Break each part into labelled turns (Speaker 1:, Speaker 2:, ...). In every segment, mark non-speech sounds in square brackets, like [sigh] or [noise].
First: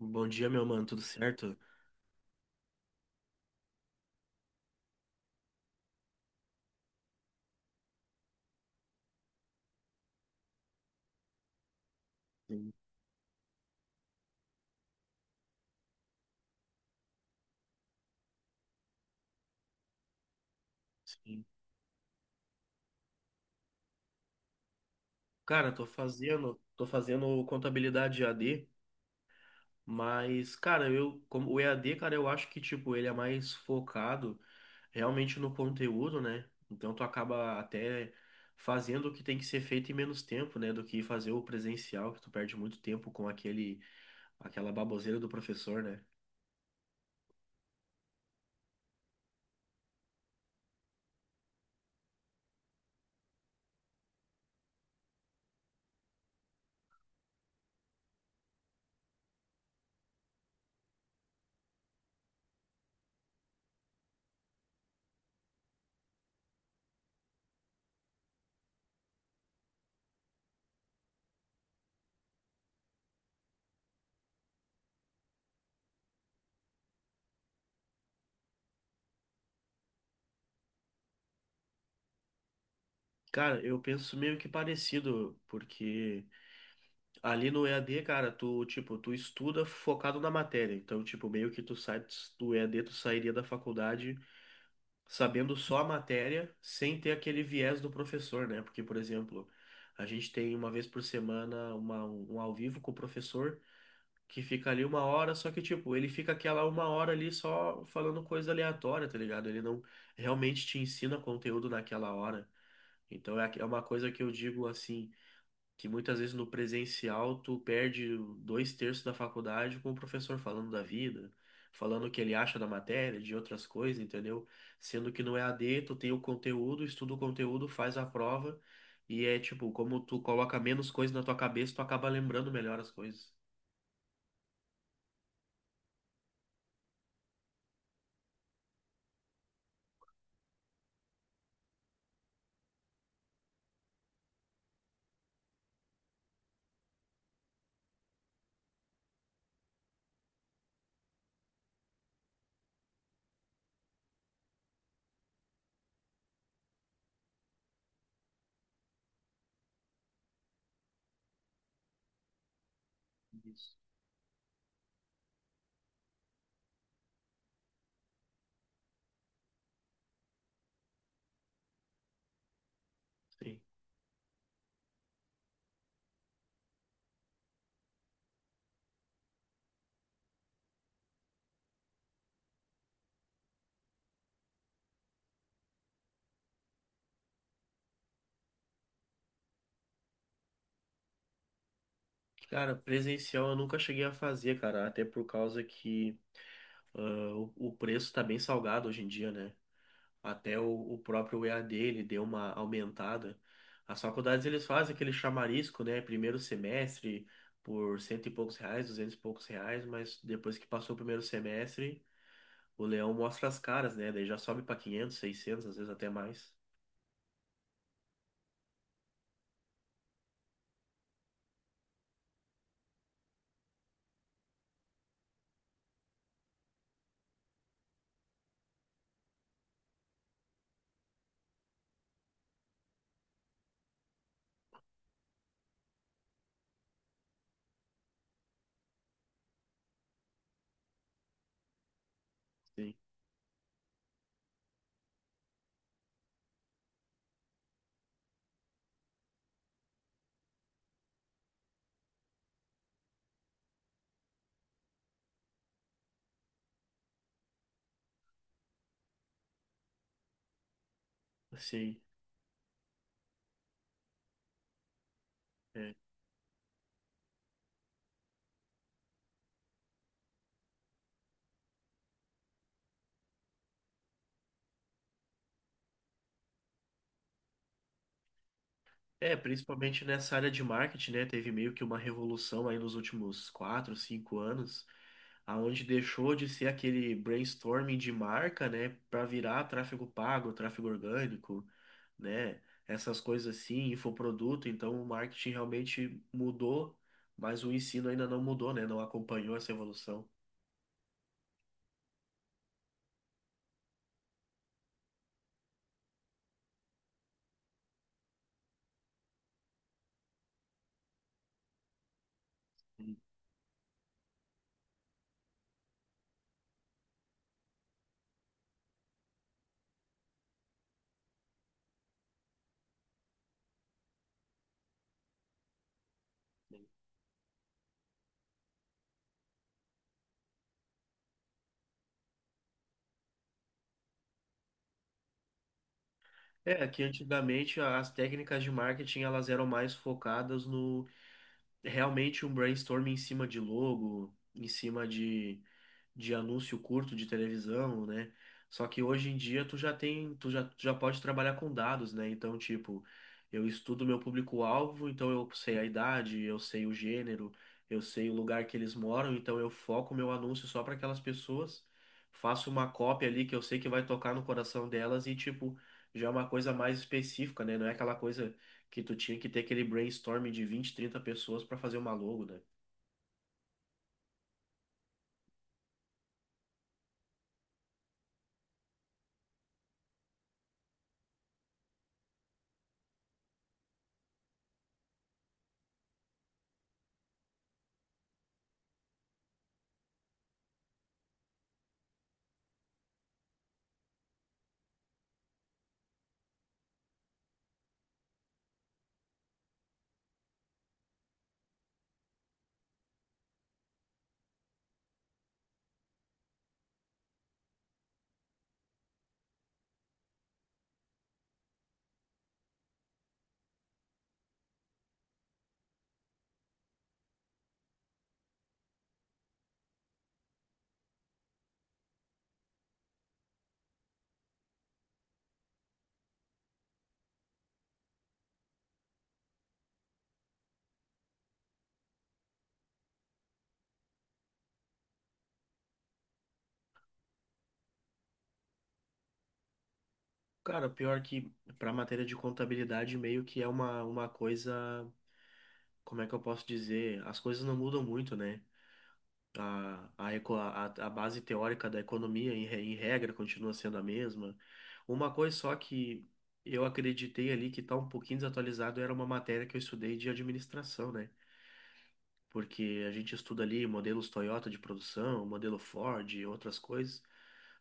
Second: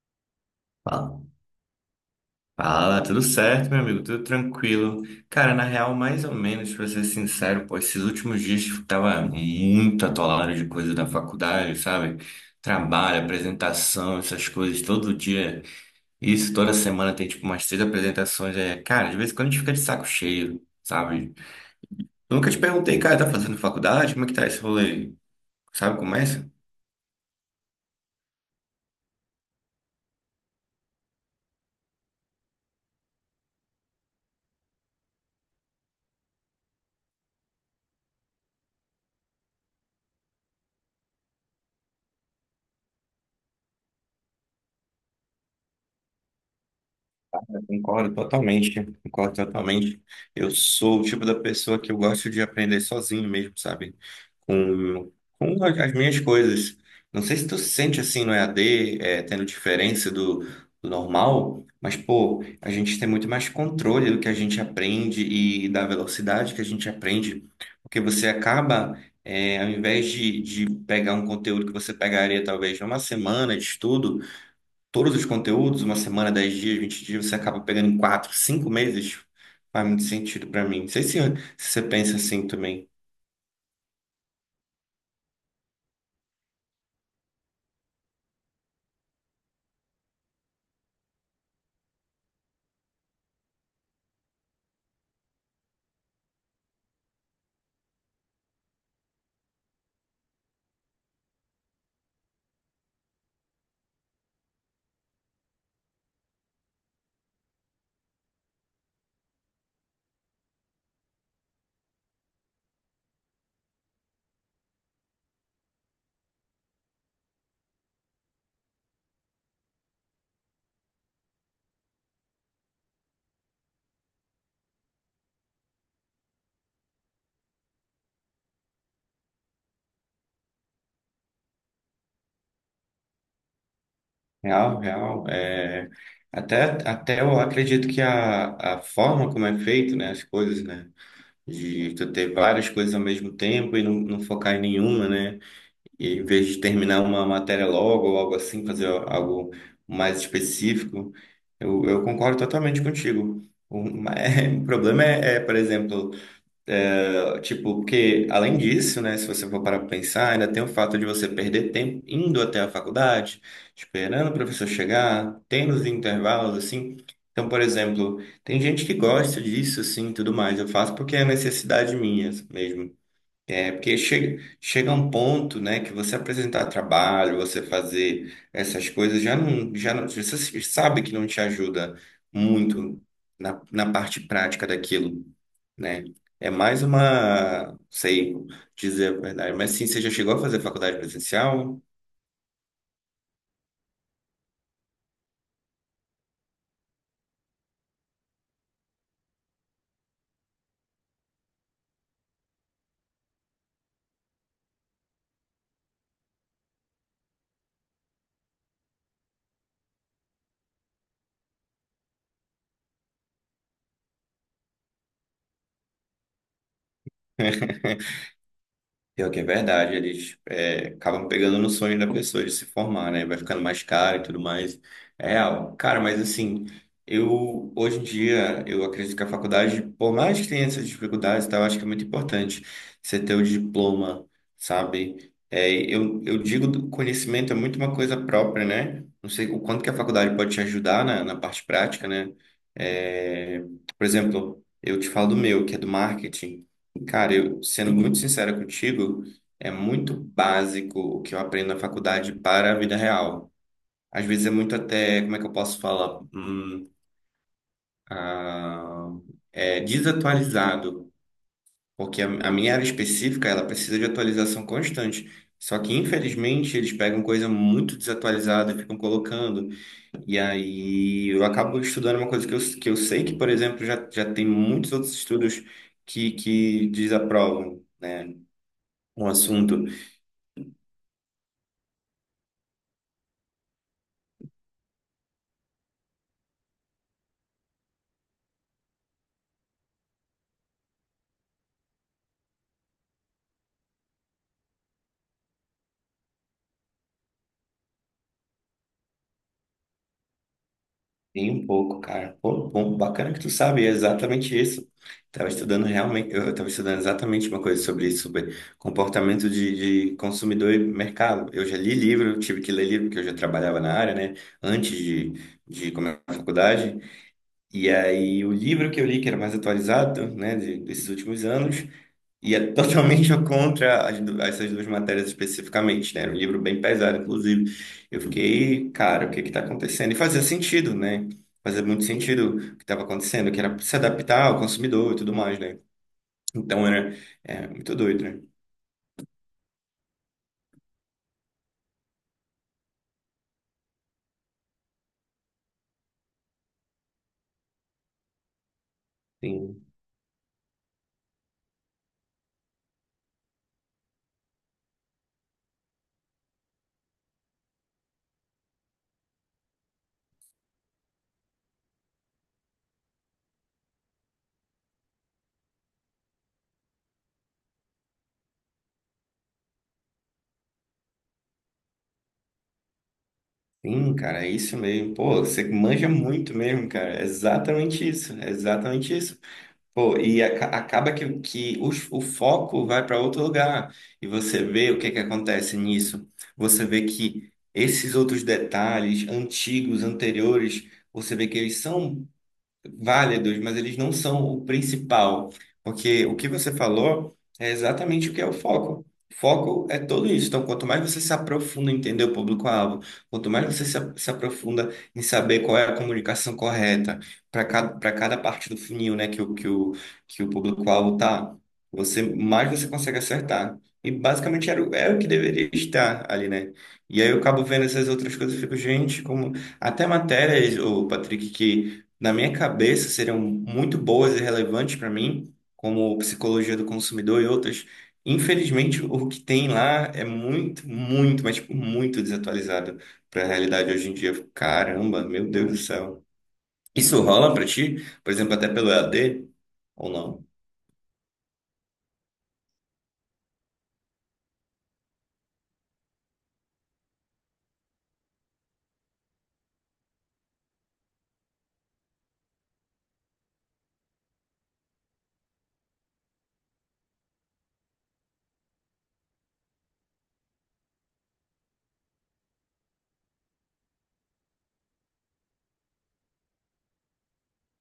Speaker 1: Bom dia, meu mano, tudo
Speaker 2: Fala,
Speaker 1: certo?
Speaker 2: Tudo certo, meu amigo? Tudo tranquilo. Cara, na real, mais ou menos, pra ser sincero, pô, esses últimos dias eu tava muito atolado de coisa da faculdade, sabe?
Speaker 1: Sim.
Speaker 2: Trabalho, apresentação, essas coisas, todo dia. Isso, toda semana tem tipo umas três apresentações. É, cara, de vez em quando a gente fica de saco cheio, sabe?
Speaker 1: Sim.
Speaker 2: Eu nunca te perguntei, cara, tá fazendo faculdade? Como é que tá esse rolê?
Speaker 1: Cara, tô
Speaker 2: Sabe como é?
Speaker 1: fazendo, tô fazendo contabilidade EAD, mas, cara, eu, como o EAD, cara, eu acho que, tipo, ele é mais focado realmente no conteúdo, né? Então tu acaba até fazendo o que tem que ser feito em menos tempo, né? Do que fazer o presencial, que tu perde muito tempo com aquela baboseira do professor, né?
Speaker 2: Concordo totalmente, concordo totalmente. Eu sou o tipo da pessoa que eu gosto de aprender sozinho mesmo, sabe? Com, com as minhas coisas. Não sei se tu se sente assim no EAD, é, tendo diferença do normal, mas, pô, a gente tem muito mais controle do que a gente aprende e da velocidade que a gente aprende, porque você acaba, é, ao invés de pegar um conteúdo que você pegaria talvez numa semana de estudo, todos os conteúdos, uma semana, 10 dias, 20 dias, você acaba pegando em 4 5 meses, faz muito sentido para mim. Não sei se você pensa assim também.
Speaker 1: Cara, eu penso meio que parecido, porque ali no EAD, cara, tu, tipo, tu estuda focado na matéria. Então, tipo, meio que tu sai do EAD, tu sairia da faculdade sabendo só a matéria, sem ter aquele viés do professor, né? Porque, por exemplo, a gente tem uma vez por semana um ao vivo com o professor, que fica ali uma hora, só que, tipo, ele fica aquela uma hora ali só falando coisa aleatória, tá ligado? Ele não realmente te ensina conteúdo naquela hora. Então, é, é uma coisa que eu digo assim, que muitas vezes no presencial tu perde dois terços da faculdade com o professor falando da vida, falando o que ele acha da matéria, de outras coisas, entendeu? Sendo que no EAD tu tem o conteúdo, estuda o conteúdo, faz a prova e é tipo, como tu coloca menos coisa na tua cabeça, tu acaba lembrando melhor as coisas.
Speaker 2: Real, real. É, até eu acredito que a forma como é feito, né, as coisas, né, de tu ter várias coisas ao mesmo tempo e não focar em nenhuma, né, e em vez de terminar uma matéria logo ou algo assim, fazer algo mais específico, eu concordo totalmente contigo. O, ma- [laughs] o problema é, por exemplo, tipo, porque além disso, né, se você for parar para pensar, ainda tem o fato de você perder tempo indo até a faculdade,
Speaker 1: Isso.
Speaker 2: esperando o professor chegar, tendo os intervalos, assim. Então, por exemplo, tem gente que gosta disso, assim, e tudo mais. Eu faço porque é necessidade minha mesmo.
Speaker 1: Sim.
Speaker 2: É, porque chega, chega um ponto, né, que você apresentar trabalho, você fazer essas coisas, já não, você se- sabe que não te ajuda muito na parte prática daquilo, né? É mais uma, sei dizer a verdade, mas sim, você já chegou a fazer faculdade presencial?
Speaker 1: Cara, presencial eu nunca cheguei a fazer, cara, até por causa que ah, o preço tá bem salgado hoje em dia, né? Até o próprio EAD ele deu uma aumentada. As faculdades eles fazem aquele chamarisco, né? Primeiro semestre por cento e poucos reais, duzentos e poucos reais, mas depois que passou o primeiro semestre, o leão mostra as caras, né? Daí já sobe para quinhentos, seiscentos, às vezes até mais.
Speaker 2: [laughs] Pior que é verdade, eles acabam pegando no sonho da pessoa de se formar, né? Vai ficando mais caro e tudo mais. É real. Cara, mas assim, eu hoje em dia eu acredito que a faculdade, por mais que tenha essas dificuldades, e tal, eu acho que é muito importante você ter o diploma, sabe? É, eu digo conhecimento é muito uma coisa própria, né? Não sei o quanto que a faculdade pode te ajudar na parte prática, né?
Speaker 1: Sim,
Speaker 2: É, por exemplo, eu te falo do meu, que é do marketing. Cara, eu, sendo muito sincero contigo, é muito básico o que eu aprendo na faculdade para a vida real. Às vezes é muito até, como é que eu posso falar? Ah, é desatualizado,
Speaker 1: sim.
Speaker 2: porque a minha área específica, ela precisa de atualização constante. Só que,
Speaker 1: É.
Speaker 2: infelizmente, eles pegam coisa muito desatualizada e ficam colocando. E aí eu acabo estudando uma coisa que eu sei que, por exemplo, já tem muitos outros estudos que desaprovam, né? Um
Speaker 1: É,
Speaker 2: assunto.
Speaker 1: principalmente nessa área de marketing, né? Teve meio que uma revolução aí nos últimos quatro, cinco anos, aonde deixou de ser aquele brainstorming de marca, né? Para virar tráfego pago, tráfego orgânico, né? Essas coisas assim, infoproduto. Então, o marketing realmente mudou, mas o ensino ainda não mudou, né? Não acompanhou essa evolução.
Speaker 2: Sim, um pouco, cara. Pô, bom, bacana que tu sabe, é exatamente isso. Tava estudando realmente, eu tava estudando exatamente uma coisa sobre isso, sobre comportamento de consumidor e mercado. Eu já li livro, eu tive que ler livro, porque eu já trabalhava na área, né, antes de começar a faculdade. E aí, o livro que eu li, que era mais atualizado, né, desses últimos anos, e é totalmente [laughs] contra essas duas matérias especificamente, né? Era um livro bem pesado, inclusive. Eu fiquei, cara, o que que tá acontecendo? E fazia sentido, né? Fazia muito sentido o que estava acontecendo, que era se adaptar ao consumidor e tudo mais, né? Então
Speaker 1: É, que
Speaker 2: era
Speaker 1: antigamente
Speaker 2: muito
Speaker 1: as
Speaker 2: doido, né?
Speaker 1: técnicas de marketing elas eram mais focadas no realmente um brainstorming em cima de logo, em cima de anúncio curto de televisão, né? Só que hoje em dia tu
Speaker 2: Sim,
Speaker 1: já tem, tu já pode trabalhar com dados, né? Então, tipo, eu estudo meu público-alvo, então eu sei a idade, eu sei o gênero, eu sei o lugar que eles moram, então eu foco meu anúncio só para aquelas pessoas, faço uma cópia ali que eu sei que vai tocar no coração delas e, tipo, já é uma coisa mais específica, né? Não é aquela coisa que tu tinha que ter aquele brainstorming de 20, 30 pessoas para fazer uma logo, né?
Speaker 2: sim, cara, é isso mesmo. Pô, você manja muito mesmo, cara. É exatamente isso, é exatamente isso. Pô, e acaba que o foco vai para outro lugar. E você vê o que que acontece nisso. Você vê que esses outros detalhes antigos, anteriores, você vê que eles são válidos, mas eles não são o principal, porque o que você falou é exatamente o que é o foco. Foco é tudo isso. Então, quanto mais você se aprofunda em entender o público-alvo, quanto mais você se aprofunda em saber qual é a comunicação correta para cada parte do funil, né, que o público-alvo tá, você mais você consegue acertar. E basicamente era, é o que deveria estar ali, né? E aí eu acabo vendo essas outras coisas e fico, gente, como até matérias, o Patrick, que na minha cabeça, seriam muito boas e relevantes para mim, como psicologia do consumidor e outras. Infelizmente, o que tem lá é muito, muito, mas tipo, muito desatualizado para a realidade hoje em dia. Caramba, meu Deus do céu. Isso rola para ti? Por exemplo, até pelo EAD ou não?
Speaker 1: Cara, o pior que para matéria de contabilidade meio que é uma coisa, como é que eu posso dizer? As coisas não mudam muito, né? A base teórica da economia, em regra, continua sendo a mesma. Uma coisa só que eu acreditei ali que tá um pouquinho desatualizado era uma matéria que eu estudei de administração, né? Porque a gente estuda ali modelos Toyota de produção, modelo Ford, e outras coisas.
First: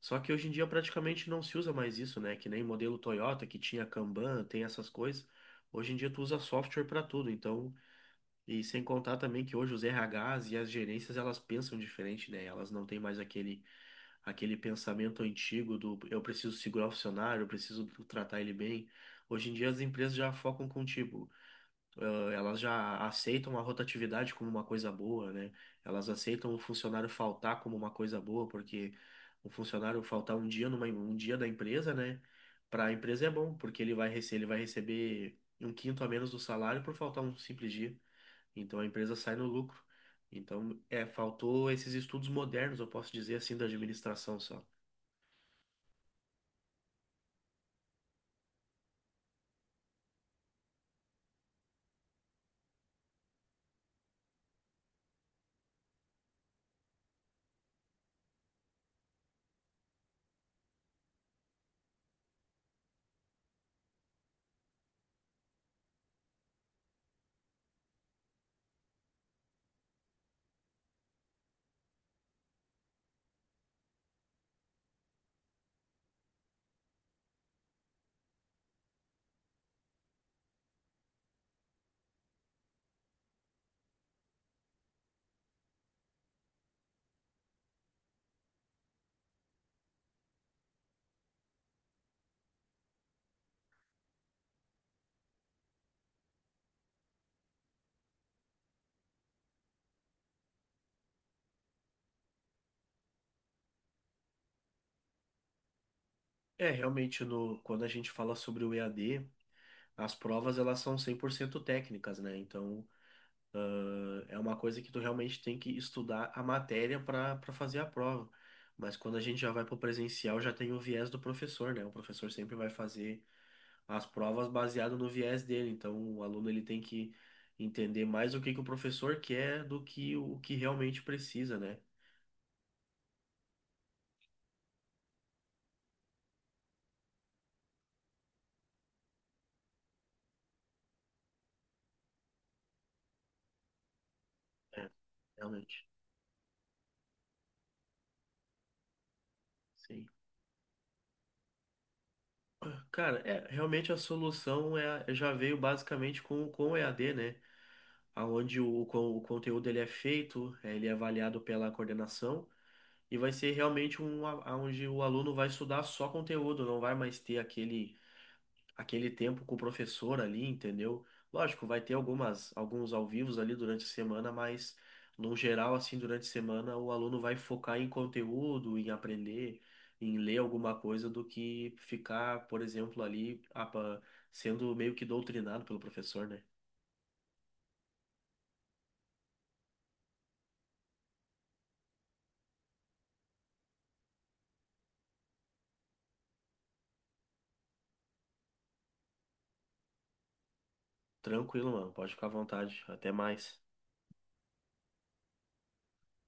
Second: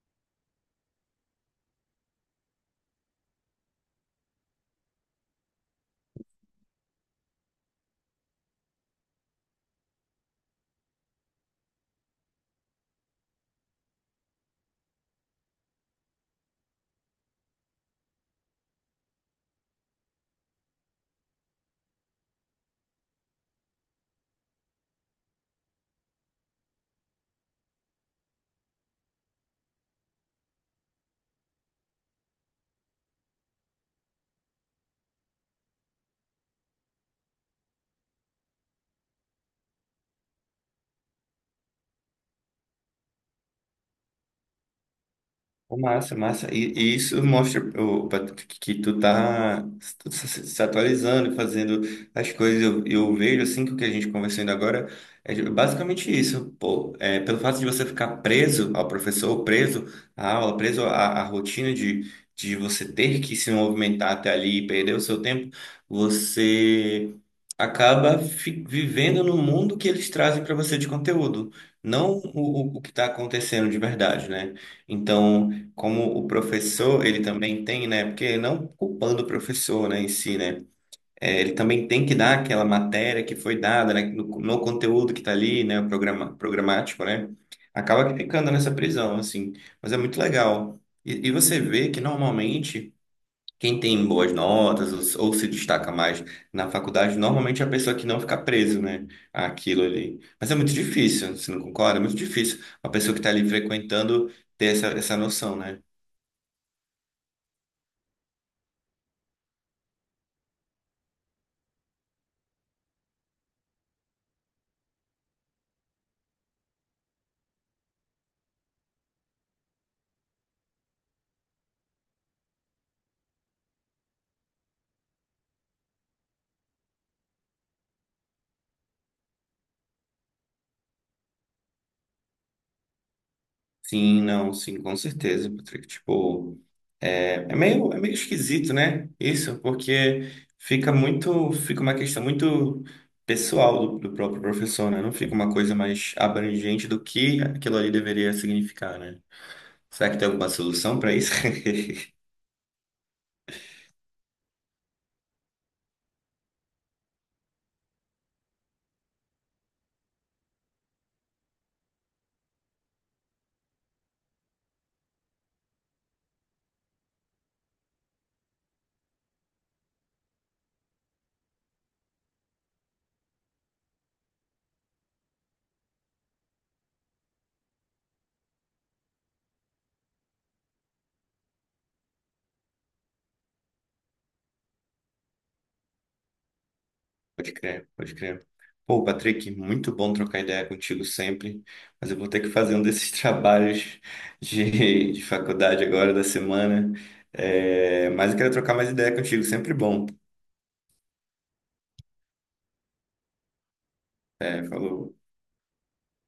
Speaker 1: Só que hoje em dia praticamente não se usa mais isso, né? Que nem modelo Toyota que tinha Kanban, tem essas coisas. Hoje em dia tu usa software para tudo, então, e sem contar também que hoje os RHs e as gerências elas pensam diferente, né? Elas não têm mais aquele pensamento antigo do eu preciso segurar o funcionário, eu preciso tratar ele bem. Hoje em dia as empresas já focam contigo, elas já aceitam a rotatividade como uma coisa boa, né? Elas aceitam o funcionário faltar como uma coisa boa, porque o funcionário faltar um dia um dia da empresa, né? Para a empresa é bom, porque ele vai receber um quinto a menos do salário por faltar um simples dia. Então a empresa sai no lucro. Então, é, faltou esses estudos modernos, eu posso dizer assim, da administração só.
Speaker 2: Pô, massa, massa. E isso mostra, ô, Patrick, que tu tá se atualizando, fazendo as coisas. Eu vejo, assim, que o que a gente conversou ainda agora é basicamente isso. Pô, é, pelo fato de você ficar preso ao professor, preso à aula, preso à, à rotina de você ter que se movimentar até ali e perder o seu tempo, você acaba vivendo no mundo que eles trazem para você de conteúdo, não o que está acontecendo de verdade, né? Então como o professor, ele também tem, né? Porque não culpando o professor, né, em si, né? É, ele também tem que dar aquela matéria que foi dada, né, no conteúdo que está ali, né, o programático, né? Acaba que ficando nessa prisão, assim. Mas é muito legal. E você vê que normalmente quem tem boas notas ou se destaca mais na faculdade, normalmente é a pessoa que não fica preso, né, àquilo ali. Mas é muito difícil, você não concorda? É muito difícil a pessoa que está ali frequentando ter essa, essa noção, né?
Speaker 1: É, realmente, no, quando a gente fala sobre o EAD, as provas elas são 100% técnicas, né? Então, é uma coisa que tu realmente tem que estudar a matéria para fazer a prova. Mas quando a gente já vai para o presencial, já tem o viés do professor, né? O professor sempre vai fazer as provas baseado no viés dele. Então, o aluno ele tem que entender mais o que que o professor quer do que o que realmente precisa, né?
Speaker 2: Sim, não, sim, com certeza, Patrick. Tipo, é, é meio esquisito, né? Isso, porque fica muito, fica uma questão muito pessoal do próprio professor,
Speaker 1: É,
Speaker 2: né? Não fica uma coisa
Speaker 1: realmente.
Speaker 2: mais abrangente do que aquilo ali deveria significar, né?
Speaker 1: Sim.
Speaker 2: Será que tem alguma solução para isso? [laughs]
Speaker 1: Cara, é, realmente a solução é, já veio basicamente com o EAD, né? Onde o conteúdo ele é feito, ele é avaliado pela coordenação. E vai ser realmente onde o aluno vai estudar só conteúdo, não vai mais ter aquele tempo com o professor ali, entendeu? Lógico, vai ter alguns ao vivos ali durante a semana, mas no geral, assim, durante a semana, o aluno vai focar em conteúdo, em aprender, em ler alguma coisa, do que ficar, por exemplo, ali sendo meio que doutrinado pelo professor, né?
Speaker 2: Pode crer, pode crer. Pô, Patrick, muito bom trocar ideia contigo sempre, mas eu vou ter que fazer um desses [laughs] trabalhos de faculdade agora da semana. É, mas eu quero trocar mais ideia contigo, sempre bom.
Speaker 1: Tranquilo, mano, pode ficar à vontade. Até mais.
Speaker 2: É, falou.